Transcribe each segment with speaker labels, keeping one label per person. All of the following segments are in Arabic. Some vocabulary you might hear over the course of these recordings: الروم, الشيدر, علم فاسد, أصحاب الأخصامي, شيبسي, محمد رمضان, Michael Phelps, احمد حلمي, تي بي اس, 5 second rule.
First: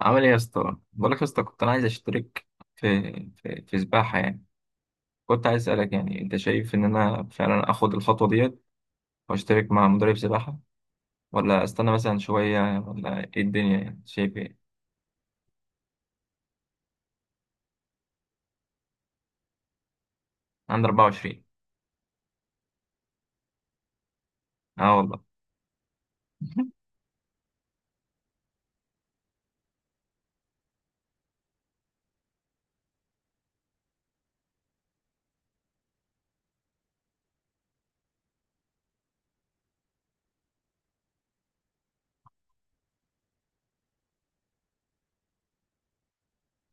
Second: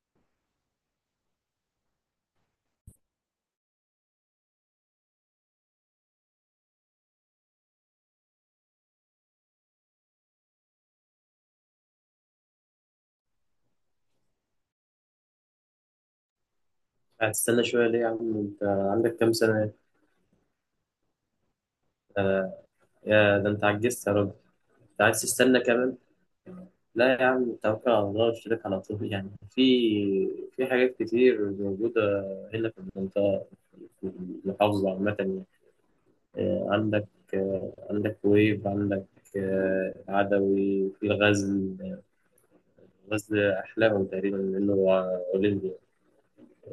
Speaker 1: عامل ايه يا اسطى؟ بقول لك يا اسطى، كنت انا عايز اشترك في في سباحه يعني. كنت عايز اسالك، يعني انت شايف ان انا فعلا اخد الخطوه ديت واشترك مع مدرب سباحه، ولا استنى مثلا شويه، ولا ايه الدنيا؟ يعني شايف ايه؟
Speaker 2: هتستنى شوية ليه يا عم؟ انت عندك كام سنة؟
Speaker 1: عندي 24.
Speaker 2: آه يا ده انت عجزت يا راجل.
Speaker 1: اه
Speaker 2: انت عايز
Speaker 1: والله.
Speaker 2: تستنى كمان؟ لا يا عم، توكل على الله واشترك على طول، يعني في حاجات كتير موجودة هنا في المنطقة، في المحافظة عامة يعني. آه، عندك عندك ويب، عندك عدوي في الغزل. غزل أحلاهم تقريبا لأنه هو أولمبي.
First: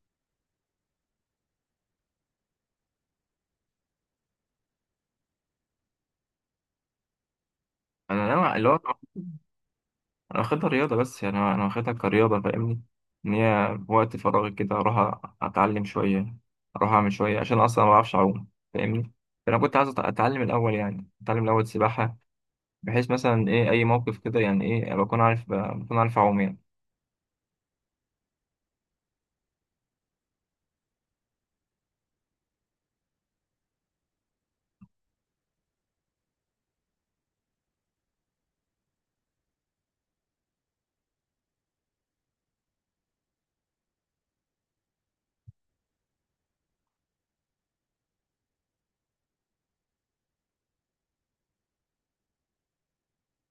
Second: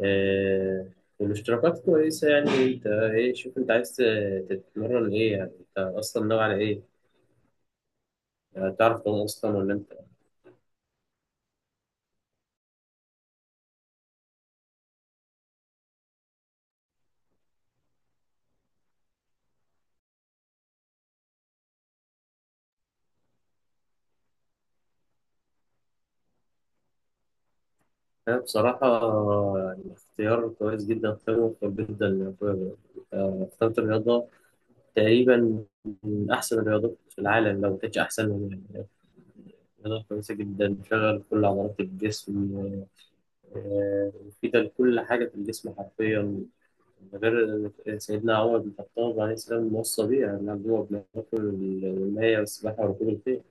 Speaker 2: آه، والاشتراكات كويسة. يعني انت ايه، شوف انت عايز تتمرن ايه، يعني انت اصلا ناوي على ايه؟
Speaker 1: انا نوع اللي
Speaker 2: يعني
Speaker 1: هو
Speaker 2: تعرف تعوم اصلا ولا انت؟
Speaker 1: انا واخدها رياضه، بس يعني انا واخدها كرياضه، فاهمني؟ ان هي في وقت فراغي كده اروح اتعلم شويه، اروح اعمل شويه عشان اصلا ما بعرفش اعوم، فاهمني. فانا كنت عايز اتعلم الاول، يعني اتعلم الاول سباحه، بحيث مثلا ايه اي موقف كده يعني ايه بكون عارف اعوم يعني.
Speaker 2: أنا بصراحة يعني اختيار كويس جدا، اختيار موفق جدا يا أخويا. اخترت الرياضة تقريبا من أحسن الرياضات في العالم، لو مكانتش أحسن، من يعني رياضة كويسة جدا بتشغل كل عضلات الجسم. مفيدة لكل حاجة في الجسم حرفيا. غير سيدنا عمر بن الخطاب عليه السلام موصى بيها، إن هو بناكل المية والسباحة وركوب الخيل.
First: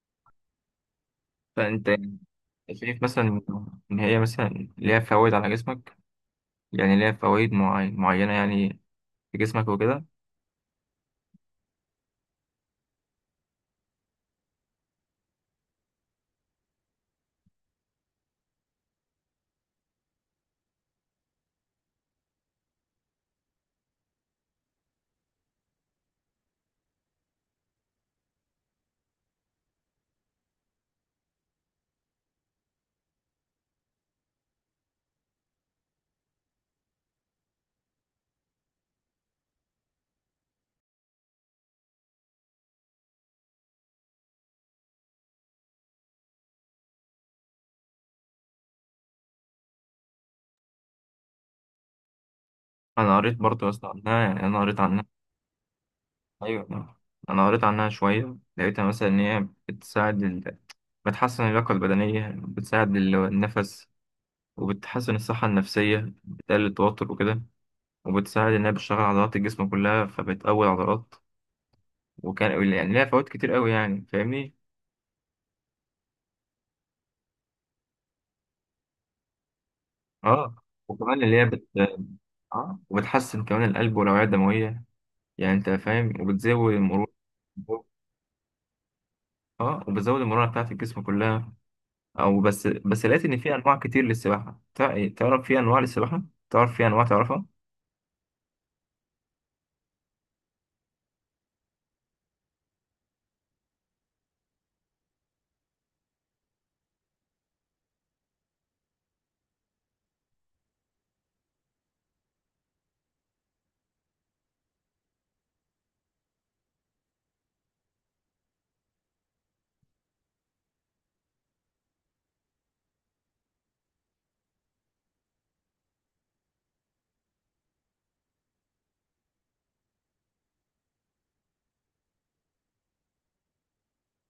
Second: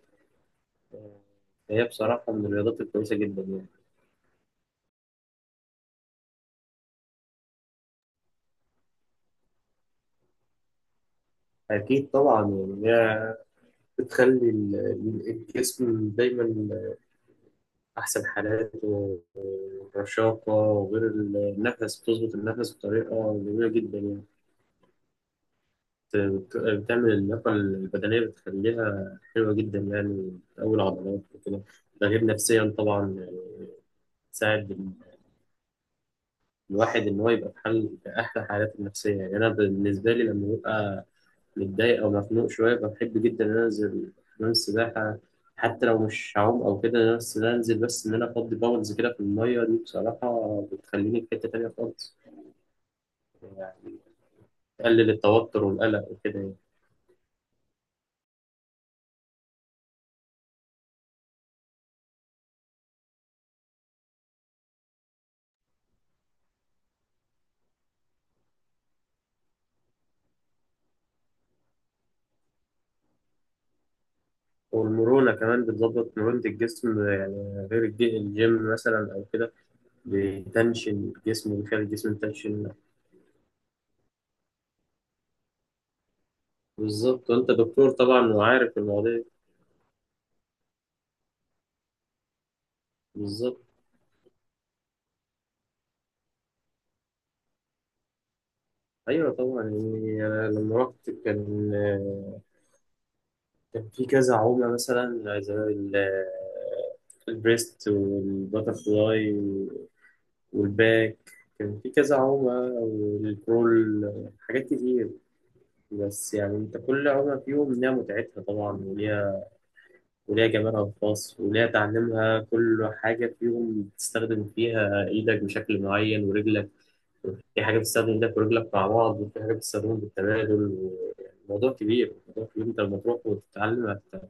Speaker 2: هي
Speaker 1: فانت
Speaker 2: بصراحة من الرياضات
Speaker 1: شايف
Speaker 2: الكويسة جدا
Speaker 1: مثلا
Speaker 2: يعني.
Speaker 1: ان هي مثلا ليها فوائد على جسمك، يعني ليها فوائد معينه يعني في جسمك وكده.
Speaker 2: أكيد طبعا، يعني هي بتخلي الجسم دايما أحسن حالاته ورشاقة، وغير النفس بتظبط النفس بطريقة جميلة جدا يعني. بتعمل اللياقة البدنية بتخليها حلوة جدا، يعني بتقوي العضلات وكده. ده غير نفسيا طبعا، تساعد الواحد ان هو يبقى في حال، في احلى حالاته النفسيه. يعني انا بالنسبه لي لما ببقى متضايق او مخنوق شويه، بحب جدا ان انا انزل حمام السباحه. حتى لو مش هعوم او كده، بس إن أنا انزل، بس ان انا افضي باولز كده في الميه دي، بصراحه بتخليني في حته تانيه خالص.
Speaker 1: انا قريت برضه يا اسطى
Speaker 2: يعني
Speaker 1: عنها، يعني انا قريت عنها.
Speaker 2: تقلل التوتر والقلق وكده يعني.
Speaker 1: ايوه، انا قريت عنها شويه، لقيتها مثلا ان هي بتساعد بتحسن اللياقه البدنيه، بتساعد النفس، وبتحسن الصحه النفسيه، بتقلل التوتر وكده، وبتساعد انها بتشغل عضلات الجسم كلها فبتقوي العضلات، وكان يعني ليها فوائد كتير قوي يعني فاهمني.
Speaker 2: والمرونه كمان بتظبط مرونه الجسم، يعني غير الجيم مثلا او كده،
Speaker 1: اه
Speaker 2: بتنشن
Speaker 1: وكمان اللي هي
Speaker 2: الجسم،
Speaker 1: بت
Speaker 2: بيخلي الجسم يتنشن.
Speaker 1: اه وبتحسن كمان القلب والأوعية الدموية، يعني انت فاهم، وبتزود المرونة.
Speaker 2: بالظبط، وانت دكتور طبعا وعارف المواضيع دي.
Speaker 1: اه وبتزود المرونة بتاعت الجسم كلها. او بس لقيت ان في
Speaker 2: بالظبط.
Speaker 1: انواع كتير للسباحة. تعرف في انواع للسباحة؟ تعرف في انواع، تعرفها؟
Speaker 2: ايوه طبعا، يعني انا لما رحت كان كان في كذا عمله، مثلا زي البريست والباترفلاي والباك، كان في كذا عمله، والبرول، حاجات كتير. بس يعني انت، كل عمله فيهم ليها متعتها طبعا وليها، وليها جمالها الخاص وليها تعليمها. كل حاجه فيهم بتستخدم فيها ايدك بشكل معين ورجلك، في حاجة بتستخدم ايدك ورجلك مع بعض، وفي حاجة بتستخدمهم بالتبادل يعني الموضوع كبير، الموضوع كبير. انت لما تروح وتتعلم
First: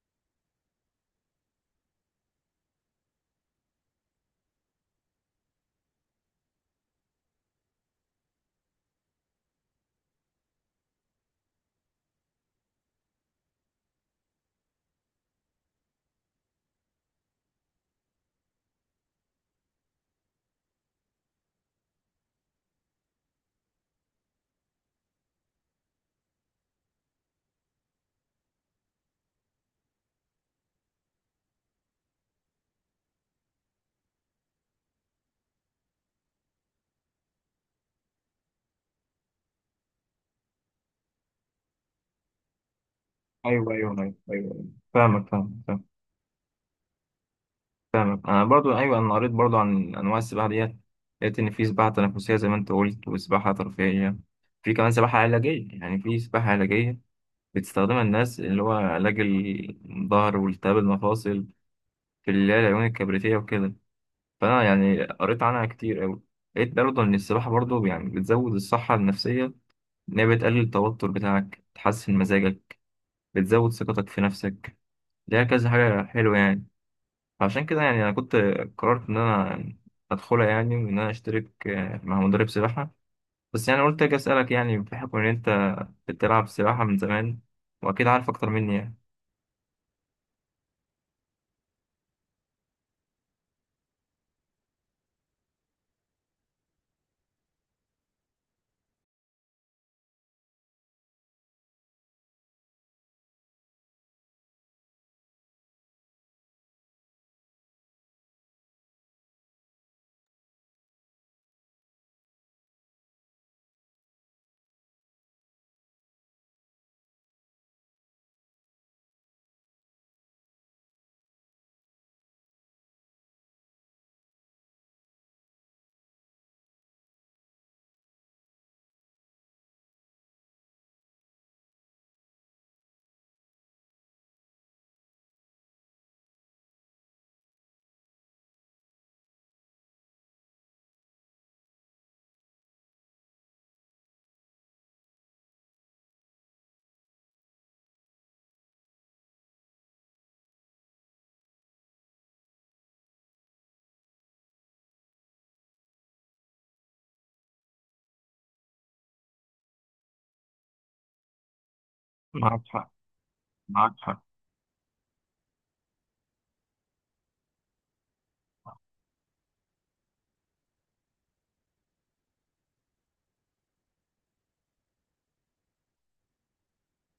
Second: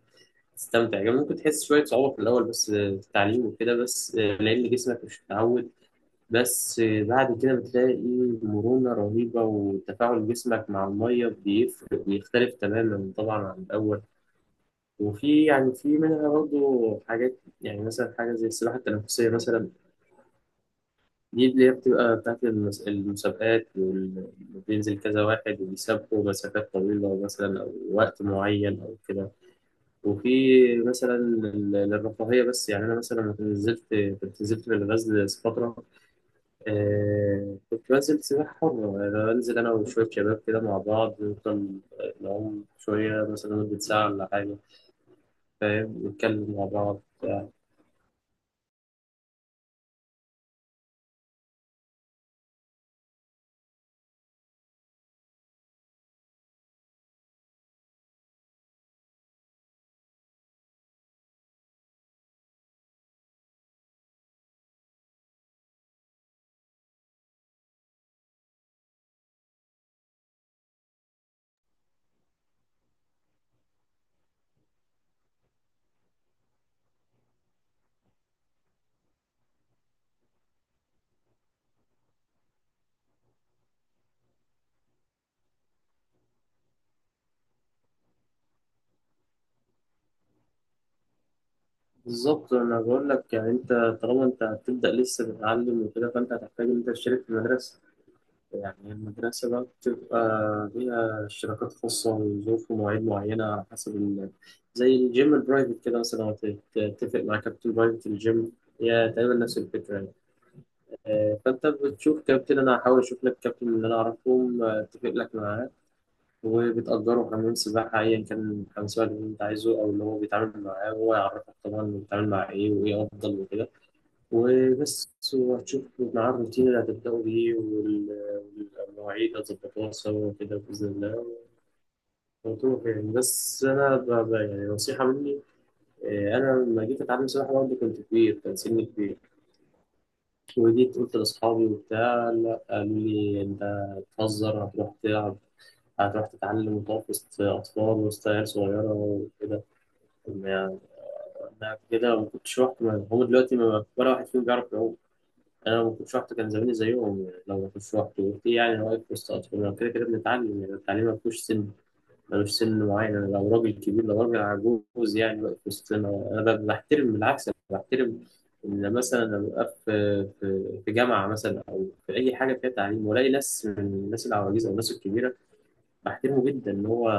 Speaker 2: هتستمتع يعني. ممكن تحس شوية صعوبة في الأول بس، في التعليم وكده، بس لأن جسمك مش متعود، بس بعد كده بتلاقي مرونة رهيبة، وتفاعل جسمك مع المية بيفرق، بيختلف تماما طبعا عن الأول. وفي يعني، في منها برضه حاجات، يعني مثلا حاجة زي السباحة التنفسية مثلا، دي اللي هي بتبقى بتاعت المسابقات وبينزل كذا واحد وبيسابقوا مسافات طويلة مثلا، أو وقت معين أو كده. وفي مثلا للرفاهية بس. يعني أنا مثلا لما نزلت، كنت نزلت في الغزل فترة، آه، كنت بنزل سباحة حرة يعني. بنزل أنا وشوية شباب كده مع بعض، نفضل نعوم شوية مثلا
Speaker 1: ايوه،
Speaker 2: مدة
Speaker 1: ايوه، ايوه،
Speaker 2: ساعة
Speaker 1: ايوه،
Speaker 2: ولا حاجة،
Speaker 1: أيوة. فاهمك، فاهمك، فاهمك.
Speaker 2: فاهم، نتكلم مع بعض.
Speaker 1: فاهمك، انا برضو، ايوه، انا قريت برضو عن انواع السباحه ديت. لقيت ان في سباحه تنافسيه زي ما انت قلت، وسباحه ترفيهيه، في كمان سباحه علاجيه، يعني في سباحه علاجيه بتستخدمها الناس اللي هو علاج الظهر والتهاب المفاصل، في اللي هي العيون الكبريتية وكده. فأنا يعني قريت عنها كتير أوي، لقيت برضه إن السباحة برضه يعني بتزود الصحة النفسية، إن هي بتقلل التوتر بتاعك، تحسن مزاجك، بتزود ثقتك في نفسك، ليها كذا حاجة حلوة يعني. فعشان كده يعني أنا كنت قررت إن أنا أدخلها يعني، وإن أنا أشترك مع مدرب سباحة. بس يعني قلت أجي أسألك، يعني بحكم إن أنت بتلعب سباحة من زمان، وأكيد عارف أكتر مني يعني.
Speaker 2: بالظبط، انا بقول لك يعني، انت طالما انت هتبدا لسه تتعلم وكده، فانت هتحتاج ان انت تشترك في مدرسه. يعني المدرسه بقى بتبقى ليها اشتراكات خاصه وظروف ومواعيد معينه، على حسب ال... زي الجيم البرايفت كده مثلا، لو تتفق مع كابتن برايفت الجيم، هي تقريبا نفس الفكره يعني. فانت بتشوف كابتن، انا هحاول اشوف لك كابتن اللي انا اعرفهم، اتفق لك معاه، وبتأجره حمام سباحة أيا كان، حمام سباحة اللي أنت عايزه أو اللي هو بيتعامل معاه، وهو يعرفك طبعا بيتعامل مع إيه وإيه أفضل وكده. وبس، وهتشوف مع الروتين اللي هتبدأوا بيه والمواعيد هتظبطوها سوا كده بإذن الله، وتروح يعني. بس أنا يعني نصيحة مني إيه، أنا لما جيت أتعلم سباحة برضه كنت كبير، كان سني كبير، وجيت قلت لأصحابي وبتاع، لا، قالوا لي أنت بتهزر، هتروح تلعب، هتروح تتعلم وتقف وسط أطفال، وسط عيال صغيرة وكده. طب ما يعني أنا كده ما كنتش رحت. هم دلوقتي ما ولا واحد فيهم بيعرف يعوم. انا لو ما كنتش رحت كان زماني زيهم يعني. لو ما كنتش رحت في يعني، واقف وسط اطفال كده، كده بنتعلم يعني. التعليم ما فيهوش سن، ملوش
Speaker 1: معك
Speaker 2: سن
Speaker 1: حق،
Speaker 2: معين. أنا لو راجل
Speaker 1: معك
Speaker 2: كبير، لو
Speaker 1: حق.
Speaker 2: راجل عجوز يعني، واقف وسطنا، انا بحترم، بالعكس أنا بحترم ان مثلا لما ببقى في في جامعه مثلا، او في اي حاجه فيها تعليم، والاقي ناس من الناس العواجيز او الناس الكبيره، بحترمه جدا ان هو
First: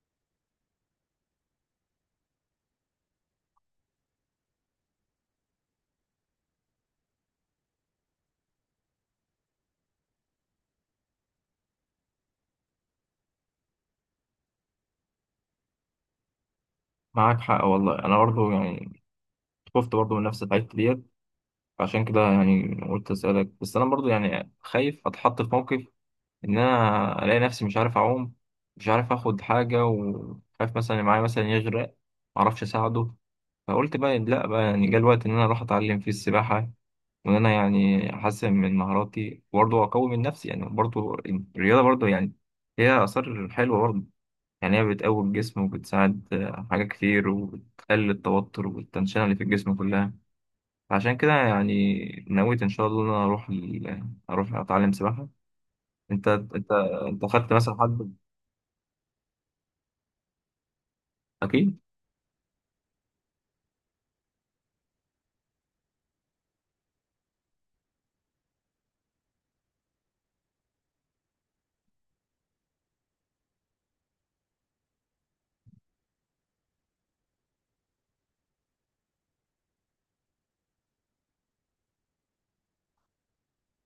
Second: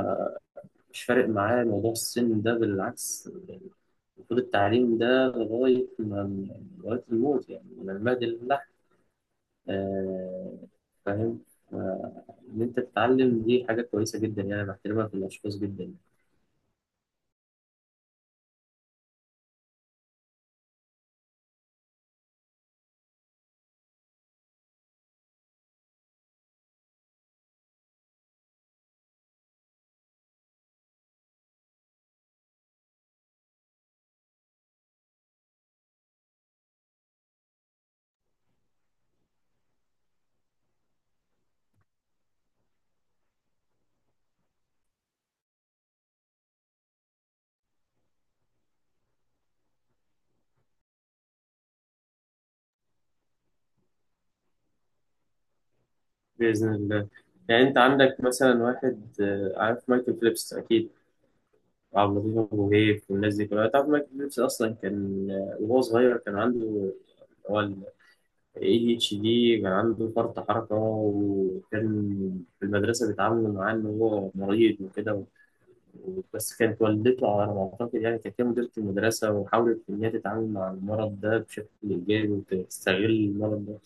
Speaker 2: مش فارق معاه موضوع السن ده، بالعكس يعني. المفروض التعليم ده لغايه ما، لغايه الموت يعني، من المهد لله. آه، فاهم. ف- إن أنت تتعلم دي حاجة كويسة جدا، يعني بحترمها في الأشخاص جدا.
Speaker 1: معاك حق والله، انا برضو يعني خفت برضو من نفس الحاجات ديت، عشان كده يعني قلت اسالك. بس انا برضو يعني خايف اتحط في موقف ان انا الاقي نفسي مش عارف اعوم، مش عارف اخد حاجه، وخايف مثلا اللي معايا مثلا يغرق، معرفش اساعده. فقلت بقى لا بقى، يعني جه الوقت ان انا اروح اتعلم فيه السباحه، وان انا يعني احسن من مهاراتي وبرضو اقوي من نفسي، يعني برضو الرياضه برضو يعني هي اثار حلوه برضو، يعني هي بتقوي الجسم وبتساعد حاجات كتير، وبتقلل التوتر والتنشنة اللي في الجسم كلها. عشان كده يعني نويت إن شاء الله إن أنا أروح أروح أتعلم سباحة. أنت أنت
Speaker 2: بإذن الله.
Speaker 1: أنت خدت
Speaker 2: يعني أنت
Speaker 1: مثلا حد؟
Speaker 2: عندك مثلا واحد، عارف مايكل فيليبس أكيد،
Speaker 1: أكيد.
Speaker 2: وعبد اللطيف أبو هيف والناس دي كلها. تعرف مايكل فيليبس أصلا كان وهو صغير كان عنده، هو ال ADHD، كان عنده فرط حركة، وكان في المدرسة بيتعاملوا معاه إن هو مريض وكده. بس كانت والدته على ما أعتقد، يعني كانت هي مديرة المدرسة، وحاولت إن هي تتعامل مع المرض ده بشكل إيجابي، وتستغل المرض ده،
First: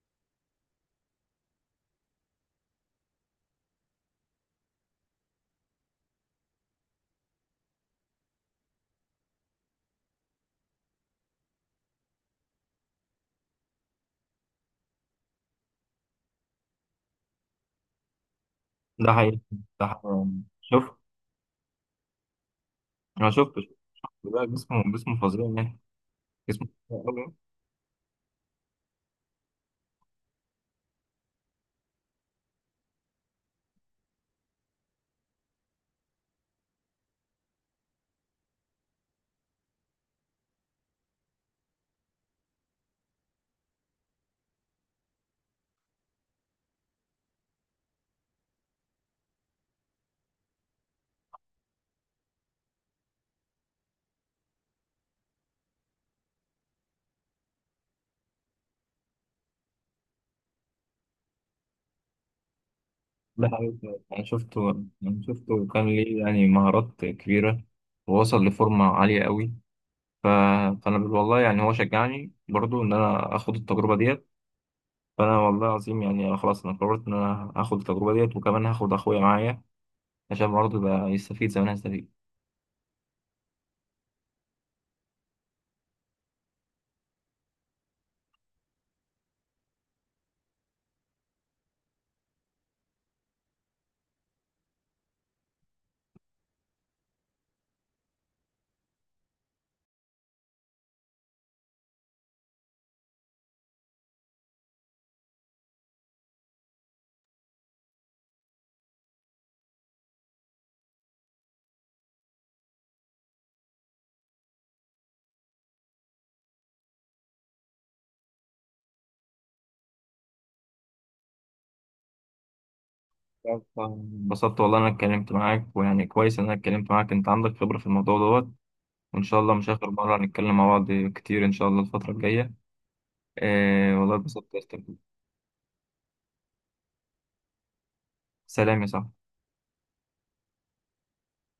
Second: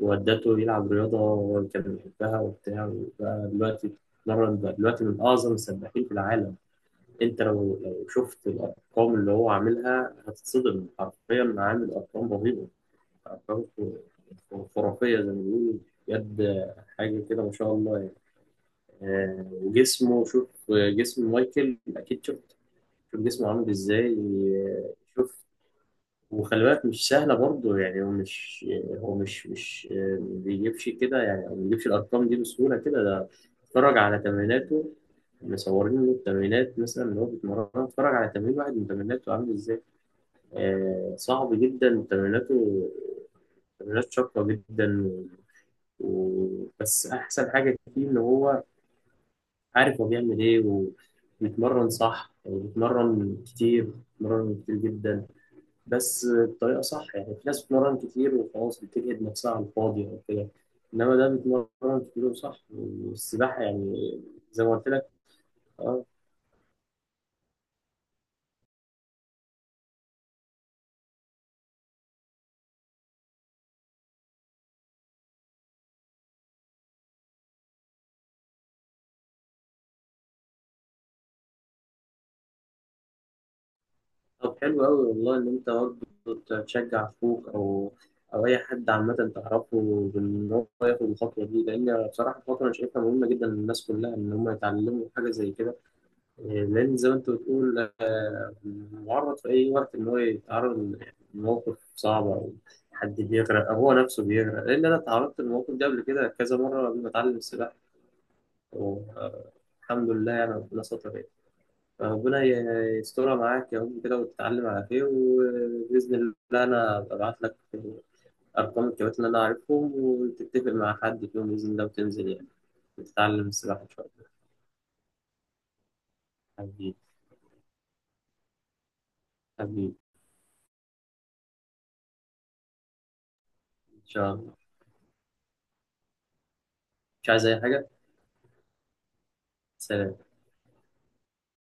Speaker 2: وودته يلعب رياضة، هو كان بيحبها وبتاع، وبقى دلوقتي بيتمرن، بقى دلوقتي من أعظم السباحين في العالم. أنت لو لو شفت الأرقام اللي هو عاملها هتتصدم حرفيا، عامل أرقام رهيبة، أرقام خرافية زي ما بيقولوا، بجد حاجة كده ما شاء الله يعني.
Speaker 1: ده حقيقي. ده
Speaker 2: وجسمه،
Speaker 1: حقيقي.
Speaker 2: شوف
Speaker 1: شوف،
Speaker 2: جسم مايكل، أكيد شفت، شوف
Speaker 1: أنا
Speaker 2: جسمه
Speaker 1: شفت
Speaker 2: عامل
Speaker 1: شفت.
Speaker 2: ازاي.
Speaker 1: لا، جسمه، جسمه
Speaker 2: شوف،
Speaker 1: فظيع يعني.
Speaker 2: وخلي
Speaker 1: جسمه
Speaker 2: بالك
Speaker 1: فظيع
Speaker 2: مش
Speaker 1: أوي.
Speaker 2: سهلة برضه يعني. هو مش ما بيجيبش كده يعني، أو ما بيجيبش الأرقام دي بسهولة كده، ده اتفرج على تمريناته، مصورين له التمرينات مثلا اللي هو بيتمرنها، اتفرج على تمرين واحد من تمريناته عامل ازاي. آه، صعب جدا تمريناته، تمرينات شاقة جدا. و... و... بس أحسن حاجة فيه إن هو عارف هو بيعمل إيه، وبيتمرن صح، وبيتمرن كتير، بيتمرن كتير جدا، بس بطريقه صح يعني. في ناس بتتمرن كتير وخلاص، بتجهد نفسها على الفاضي او كده، انما ده بيتمرن كتير وصح،
Speaker 1: ده
Speaker 2: والسباحه
Speaker 1: حقيقي،
Speaker 2: يعني
Speaker 1: أنا
Speaker 2: زي
Speaker 1: شفته.
Speaker 2: ما قلت لك.
Speaker 1: أنا شفته، وكان
Speaker 2: اه.
Speaker 1: ليه يعني مهارات كبيرة، ووصل لفورمة عالية أوي. ف... فأنا بقول والله، يعني هو شجعني برضو إن أنا آخد التجربة ديت. فانا والله العظيم يعني أنا خلاص، انا قررت ان انا هاخد التجربه ديت، وكمان هاخد اخويا معايا عشان برضه يبقى يستفيد زي ما انا هستفيد.
Speaker 2: طب حلو قوي والله ان انت برضه تشجع اخوك او او اي حد عامه تعرفه، بان هو ياخد الخطوه دي، لان بصراحه الخطوه انا شايفها مهمه جدا للناس كلها، ان هم يتعلموا حاجه زي كده. لأن زي ما أنت بتقول، معرض في أي وقت إن هو يتعرض لموقف صعب، أو حد بيغرق، أو هو نفسه بيغرق. لأن أنا اتعرضت للموقف ده قبل كده كذا مرة قبل ما أتعلم السباحة، والحمد لله يعني ربنا ستر يعني. فربنا يسترها معاك يا رب كده، وتتعلم على خير، وبإذن الله أنا ببعت لك أرقام الكباتن اللي أنا عارفهم، وتتفق مع حد فيهم بإذن الله، وتنزل يعني وتتعلم السباحة إن شاء الله.
Speaker 1: انبسطت والله إن انا اتكلمت معاك، ويعني كويس ان انا اتكلمت
Speaker 2: حبيبي.
Speaker 1: معاك، انت عندك خبره في الموضوع دوت. وان شاء الله مش اخر
Speaker 2: حبيبي.
Speaker 1: مره هنتكلم مع بعض كتير ان شاء الله الفتره الجايه. آه
Speaker 2: إن
Speaker 1: والله
Speaker 2: شاء
Speaker 1: اتبسطت
Speaker 2: الله.
Speaker 1: يا أستاذ.
Speaker 2: مش عايز أي حاجة.
Speaker 1: سلام يا صاحبي.
Speaker 2: سلام.